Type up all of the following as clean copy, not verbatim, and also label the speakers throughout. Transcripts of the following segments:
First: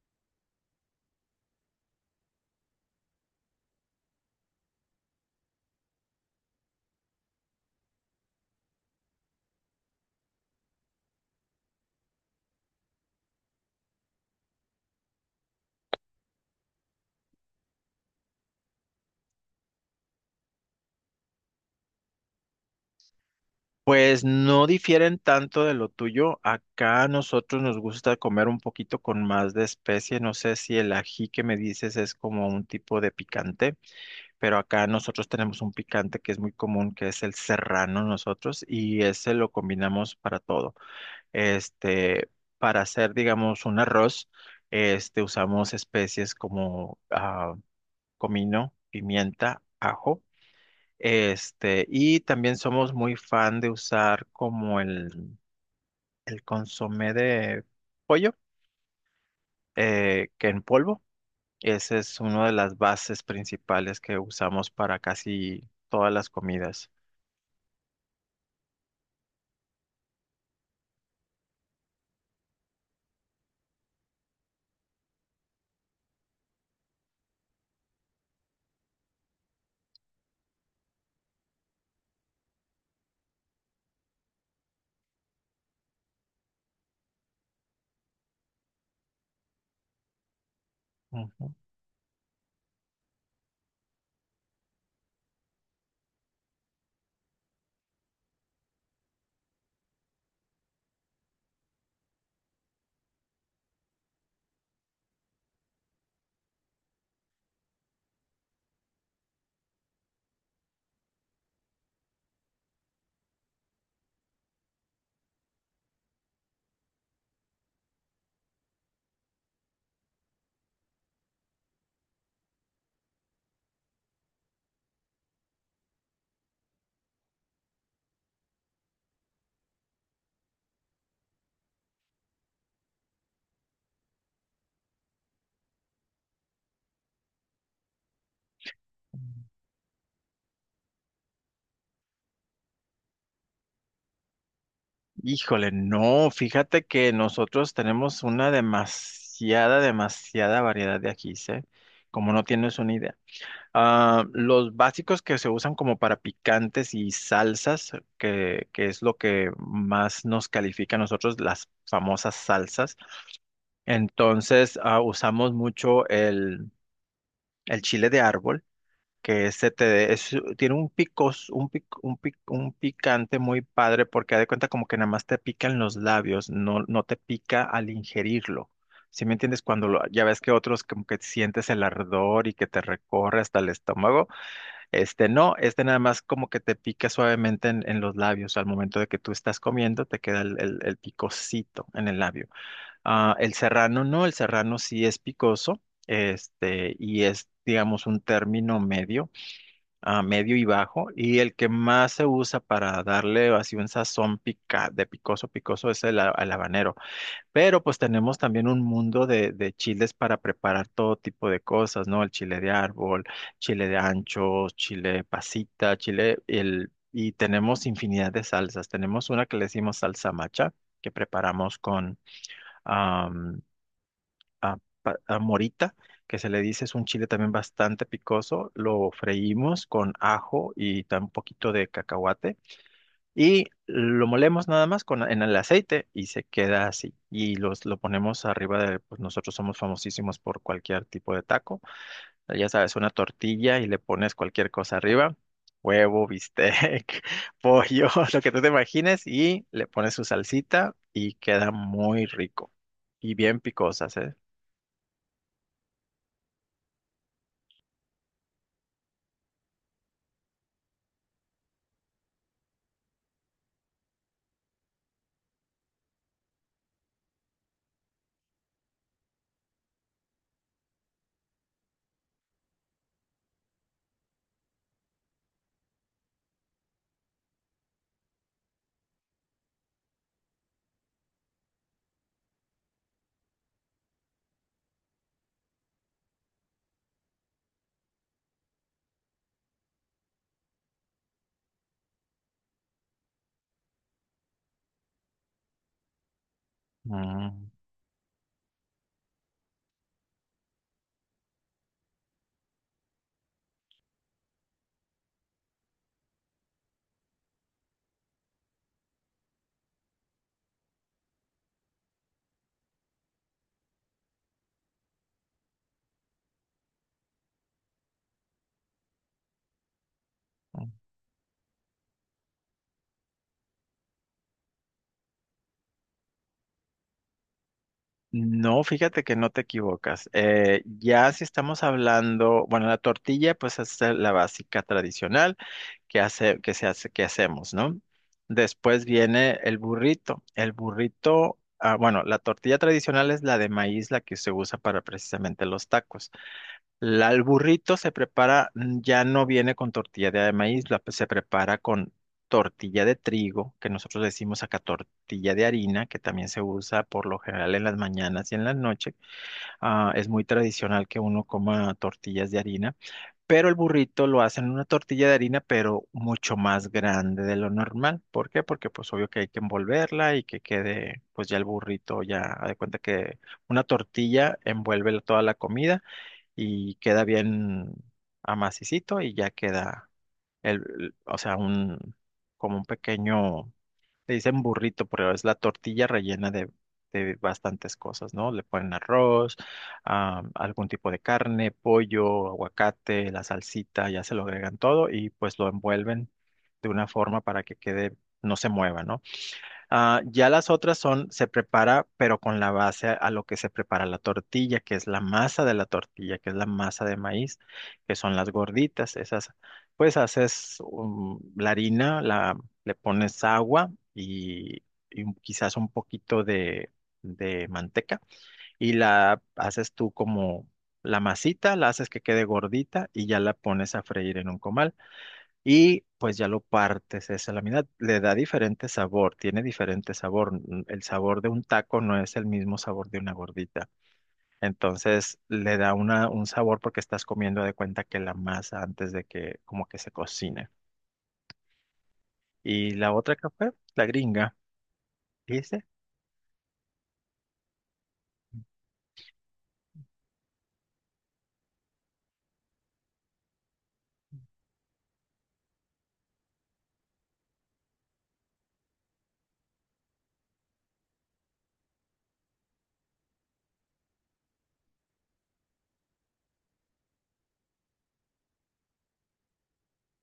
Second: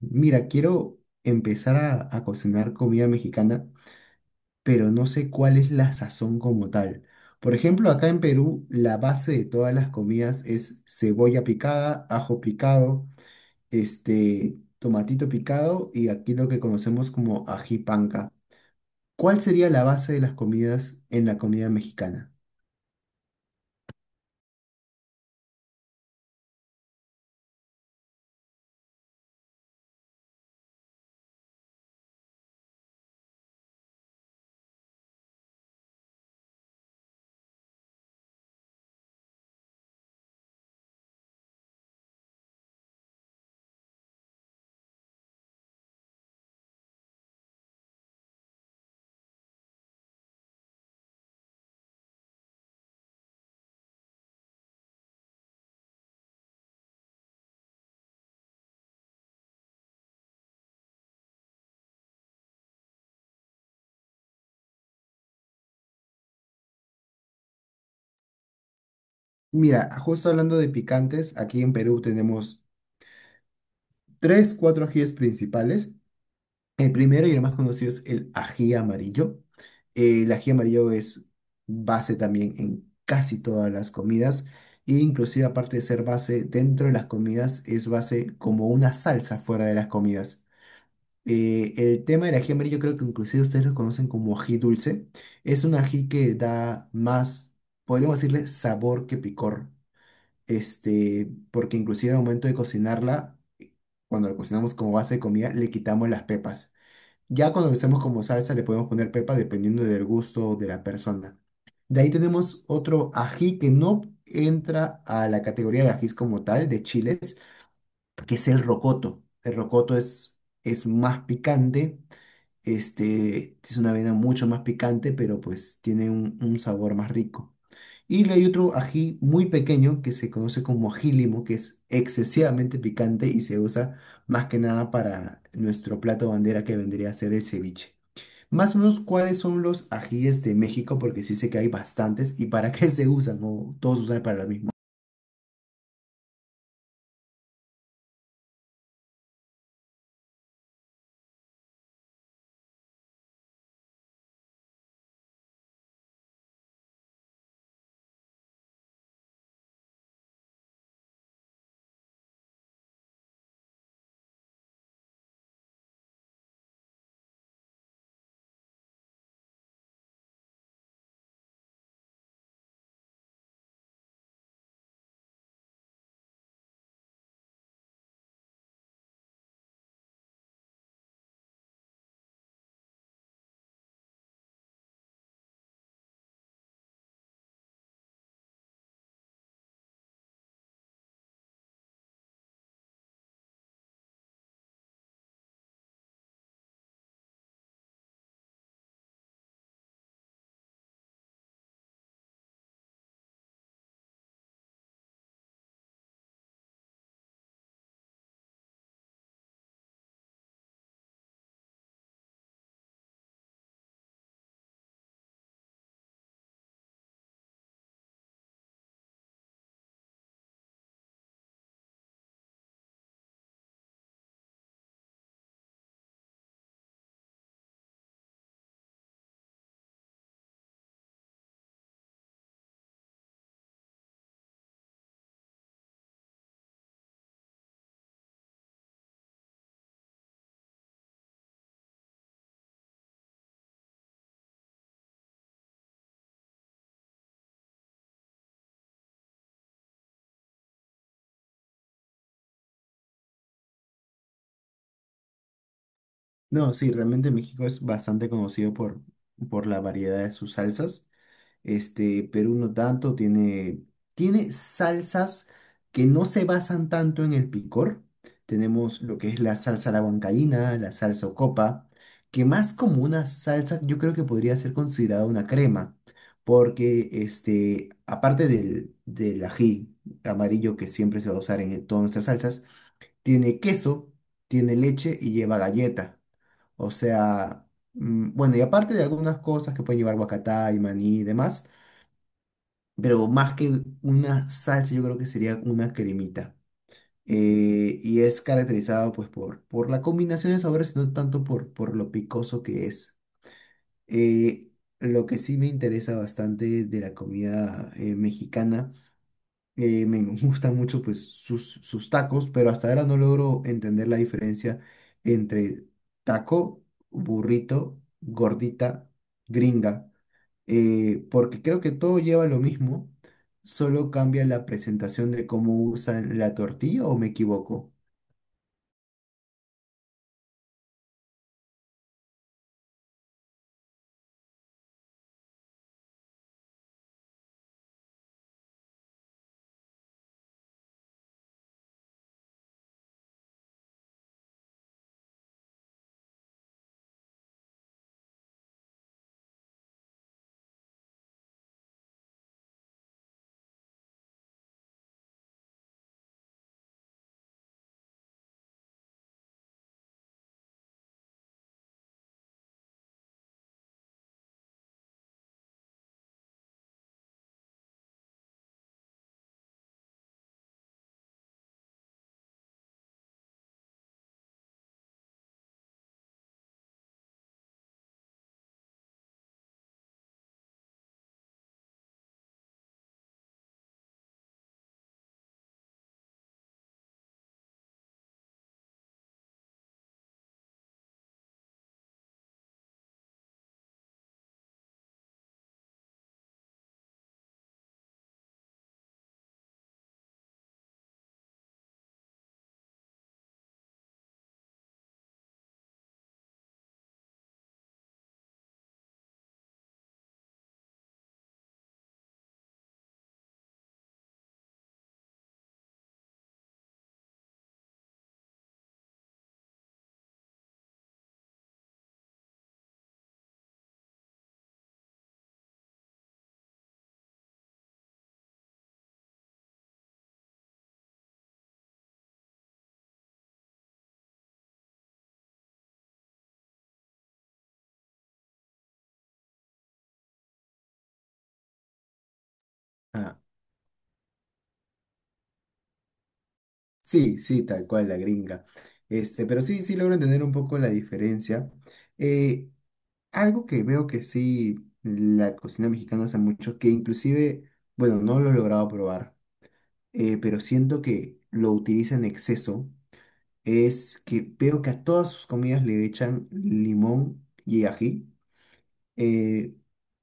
Speaker 1: Mira, quiero empezar a cocinar comida mexicana, pero no sé cuál es la sazón como tal. Por ejemplo, acá en Perú, la base de todas las comidas es cebolla picada, ajo picado, tomatito picado y aquí lo que conocemos como ají panca. ¿Cuál sería la base de las comidas en la comida mexicana?
Speaker 2: Pues no difieren tanto de lo tuyo. Acá a nosotros nos gusta comer un poquito con más de especie. No sé si el ají que me dices es como un tipo de picante, pero acá nosotros tenemos un picante que es muy común, que es el serrano nosotros, y ese lo combinamos para todo. Este, para hacer, digamos, un arroz, este, usamos especies como comino, pimienta, ajo. Este, y también somos muy fan de usar como el consomé de pollo, que en polvo. Esa es una de las bases principales que usamos para casi todas las comidas.
Speaker 1: Mira, justo hablando de picantes, aquí en Perú tenemos tres, cuatro ajíes principales. El primero y el más conocido es el ají amarillo. El ají amarillo es base también en casi todas las comidas e inclusive aparte de ser base dentro de las comidas es base como una salsa fuera de las comidas.
Speaker 2: Ujú.
Speaker 1: El tema del ají amarillo creo que inclusive ustedes lo conocen como ají dulce. Es un ají que da más, podríamos decirle, sabor que picor. Porque inclusive al momento de cocinarla, cuando lo cocinamos como base de comida, le quitamos las pepas. Ya cuando lo hacemos como salsa le podemos poner pepa dependiendo del gusto de la persona. De ahí tenemos otro ají que no entra a la categoría de ajís como tal, de chiles, que es el rocoto. El rocoto es más picante, es una avena mucho más picante, pero pues tiene un sabor más rico. Y le hay otro ají muy pequeño que se conoce como ají limo, que es excesivamente picante y se usa más que nada para nuestro plato bandera que vendría a ser el ceviche. Más o menos, ¿cuáles son los ajíes de México? Porque sí sé que hay bastantes. ¿Y para qué se usan? ¿O todos usan para lo mismo?
Speaker 2: Híjole, no, fíjate que nosotros tenemos una demasiada variedad de ajís, ¿eh? Como no tienes una idea. Ah, los básicos que se usan como para picantes y salsas, que es lo que más nos califica a nosotros, las famosas salsas. Entonces, usamos mucho el chile de árbol, que ese te- de- es- tiene un picos, un, pic- un, pic- un picante muy padre, porque haz de cuenta como que nada más te pica en los labios, no, no te pica al ingerirlo. ¿Sí me entiendes? Ya ves que otros como que sientes el ardor y que te recorre hasta el estómago. Este no, este nada más como que te pica suavemente en los labios. Al momento de que tú estás comiendo, te queda el picocito en el labio. Ah, el serrano no, el serrano sí es picoso, este, y es, digamos, un término medio, ah, medio y bajo. Y el que más se usa para darle así un sazón pica, de picoso, picoso es el habanero. Pero pues tenemos también un mundo de chiles para preparar todo tipo de cosas, ¿no? El chile de árbol, chile de ancho, chile pasita, chile, el, y tenemos infinidad de salsas. Tenemos una que le decimos salsa macha, que preparamos con am, a- a morita, que se le dice es un chile también bastante picoso. Lo freímos con ajo y un poquito de cacahuate. Y lo molemos nada más con, en el aceite y se queda así. Y lo ponemos arriba de, pues nosotros somos famosísimos por cualquier tipo de taco. Ya sabes, una tortilla y le pones cualquier cosa arriba, huevo, bistec, pollo, lo que tú te imagines y le pones su salsita y queda muy rico. Y bien picosas, ¿eh?
Speaker 1: No, sí, realmente México es bastante conocido por la variedad de sus salsas. Perú no tanto, tiene salsas que no se basan tanto en el picor. Tenemos lo que es la salsa a la huancaína, la salsa ocopa, que más como una salsa, yo creo que podría ser considerada una crema, porque este, aparte del ají amarillo que siempre se va a usar en todas nuestras salsas, tiene queso, tiene leche y lleva galleta. O sea, bueno, y aparte de algunas cosas que pueden llevar guacatá y maní y demás, pero más que una salsa, yo creo que sería una cremita.
Speaker 2: Mm.
Speaker 1: Y es caracterizado pues por la combinación de sabores, no tanto por lo picoso que es. Eh, lo que sí me interesa bastante de la comida mexicana, me gustan mucho pues sus tacos, pero hasta ahora no logro entender la diferencia entre taco, burrito, gordita, gringa,
Speaker 2: Mm.
Speaker 1: porque creo que todo lleva lo mismo, solo cambia la presentación de cómo usan la tortilla o me equivoco.
Speaker 2: No, fíjate que no te equivocas. Ya si estamos hablando, bueno, la tortilla pues es la básica tradicional, que hace, que se hace, que hacemos, ¿no? Después viene el burrito. El burrito, ah, bueno, la tortilla tradicional es la de maíz, la que se usa para precisamente los tacos. La, el burrito se prepara, mm, ya no viene con tortilla de maíz, la, se prepara con tortilla de trigo, que nosotros decimos acá tortilla de harina, que también se usa por lo general en las mañanas y en las noches. Ah, es muy tradicional que uno coma tortillas de harina. Pero el burrito lo hacen en una tortilla de harina, pero mucho más grande de lo normal. ¿Por qué? Porque pues obvio que hay que envolverla y que quede pues ya el burrito, ya haz de cuenta que una tortilla envuelve toda la comida y queda bien amacicito y ya queda o sea, un como un pequeño le dicen burrito, pero es la tortilla rellena de bastantes cosas, ¿no? Le ponen arroz, ah, algún tipo de carne, pollo, aguacate, la salsita, ya se lo agregan todo y pues lo envuelven de una forma para que quede, no se mueva, ¿no? Ah, ya las otras son, se prepara, pero con la base a lo que se prepara la tortilla, que es la masa de la tortilla, que es la masa de maíz, que son las gorditas. Esas, pues haces la harina, la, le pones agua y quizás un poquito de manteca y la haces tú como la masita, la haces que quede gordita y ya la pones a freír en un comal. Y pues ya lo partes esa lámina, le da diferente sabor, tiene diferente sabor. El sabor de un taco no es el mismo sabor de una gordita. Entonces le da una, un sabor porque estás comiendo de cuenta que la masa antes de que como que se cocine. Y la otra
Speaker 1: Ah,
Speaker 2: que fue, la gringa, dice.
Speaker 1: sí, sí, tal cual, la gringa. Pero sí, sí logro entender un poco la diferencia. Eh, Algo que veo que sí, la cocina mexicana hace mucho, que inclusive, bueno, no lo he logrado probar, pero siento que lo utiliza en exceso, es que veo que a todas sus comidas le echan limón y ají. Eh,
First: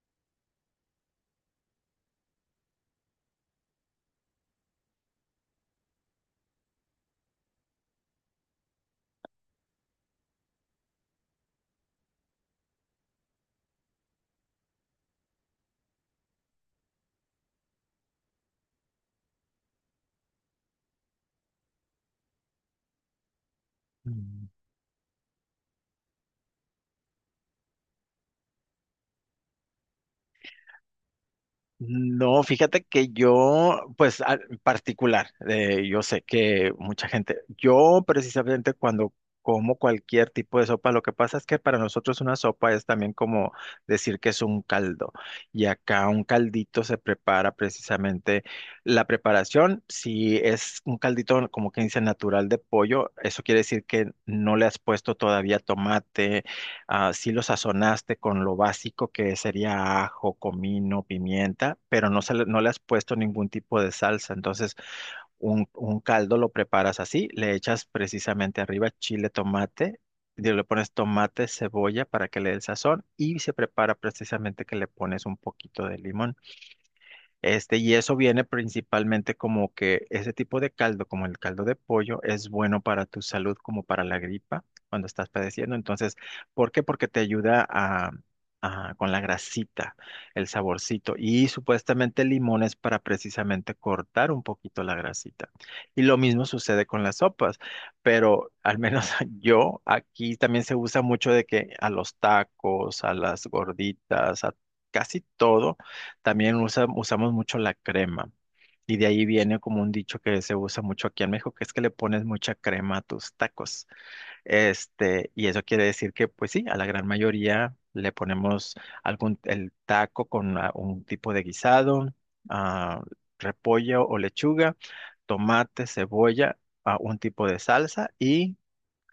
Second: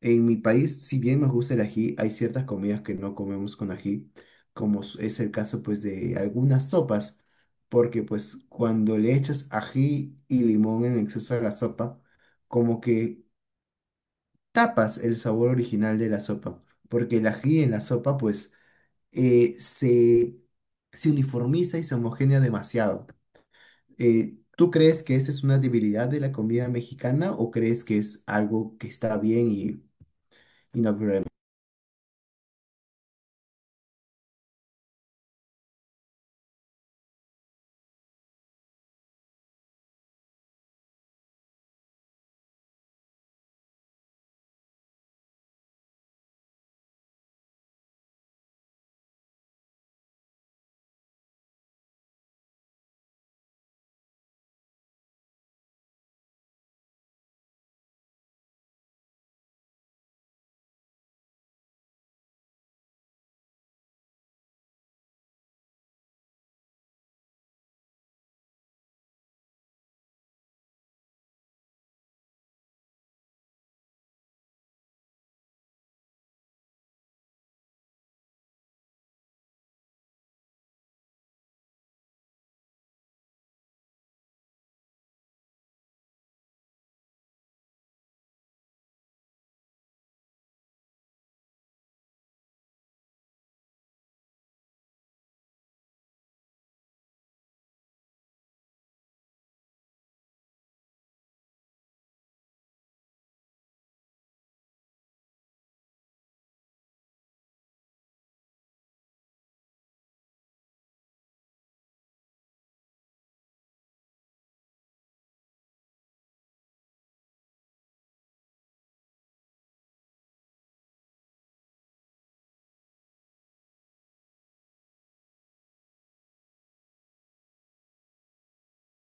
Speaker 1: en mi país, si bien nos gusta el ají, hay ciertas comidas que no comemos con ají, como es el caso pues de algunas sopas, porque pues cuando le echas ají y limón en exceso a la sopa, como que tapas el sabor original de la sopa, porque el ají en la sopa pues eh, se, se uniformiza y se homogénea demasiado. ¿Tú crees que esa es una debilidad de la comida mexicana o crees que es algo que está bien y no?
Speaker 2: No, fíjate que yo, pues en particular, yo sé que mucha gente, yo precisamente cuando como cualquier tipo de sopa, lo que pasa es que para nosotros una sopa es también como decir que es un caldo. Y acá un caldito se prepara precisamente la preparación, si es un caldito como que dice natural de pollo, eso quiere decir que no le has puesto todavía tomate, ah, sí lo sazonaste con lo básico que sería ajo, comino, pimienta, pero no, se le, no le has puesto ningún tipo de salsa. Entonces, un caldo lo preparas así, le echas precisamente arriba chile, tomate, y le pones tomate, cebolla para que le dé el sazón y se prepara precisamente que le pones un poquito de limón. Este, y eso viene principalmente como que ese tipo de caldo, como el caldo de pollo, es bueno para tu salud como para la gripa cuando estás padeciendo. Entonces, ¿por qué? Porque te ayuda con la grasita, el saborcito. Y supuestamente el limón es para precisamente cortar un poquito la grasita. Y lo mismo sucede con las sopas, pero al menos yo aquí también se usa mucho de que a los tacos, a las gorditas, a casi todo también usamos mucho la crema. Y de ahí viene como un dicho que se usa mucho aquí en México, que es que le pones mucha crema a tus tacos. Este, y eso quiere decir que, pues sí, a la gran mayoría le ponemos algún, el taco con un tipo de guisado, ah, repollo o lechuga, tomate, cebolla, un tipo de salsa y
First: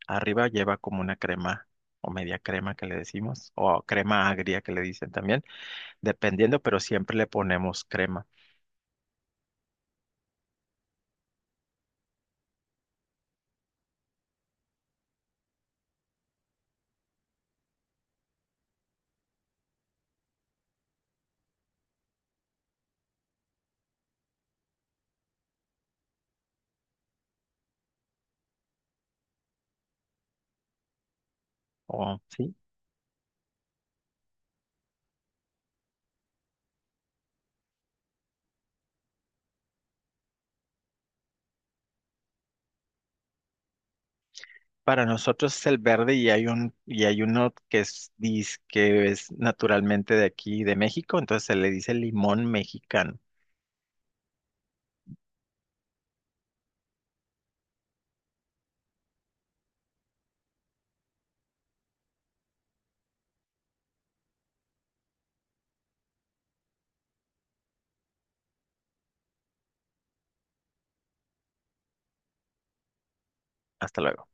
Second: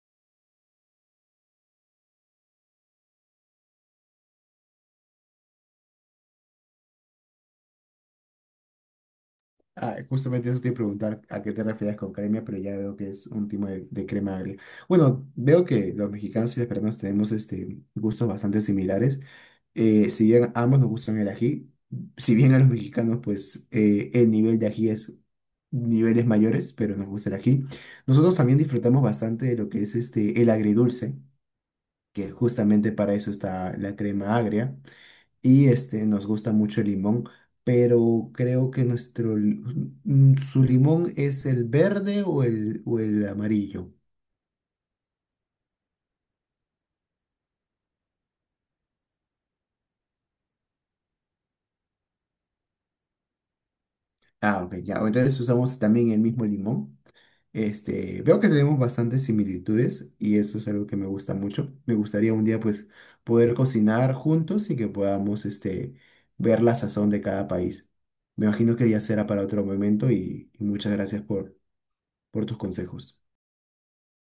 Speaker 2: arriba lleva como una crema o media crema que le decimos, o crema agria que le dicen también dependiendo, pero siempre le ponemos crema.
Speaker 1: Ah, justamente eso te iba a preguntar, a qué te refieres con crema, pero ya veo que es un tipo de crema agria. Bueno, veo que los mexicanos y los peruanos tenemos este, gustos bastante similares. Si bien a ambos nos gustan el ají, si bien a los mexicanos pues el nivel de ají es niveles mayores, pero nos gusta el ají. Nosotros también disfrutamos bastante de lo que es este, el agridulce,
Speaker 2: O,
Speaker 1: que
Speaker 2: sí.
Speaker 1: justamente para eso está la crema agria y este, nos gusta mucho el limón, pero creo que su limón es el verde o el amarillo.
Speaker 2: Para nosotros es el verde y hay un, y hay uno que es, que es naturalmente de aquí, de México, entonces se le dice limón mexicano.
Speaker 1: Ah, ok, ya. Entonces usamos también el mismo limón. Este, veo que tenemos bastantes similitudes y eso es algo que me gusta mucho. Me gustaría un día pues poder cocinar juntos y que podamos este, ver la sazón de cada país. Me imagino que ya será para otro momento y muchas gracias por tus consejos.
Speaker 2: Hasta luego.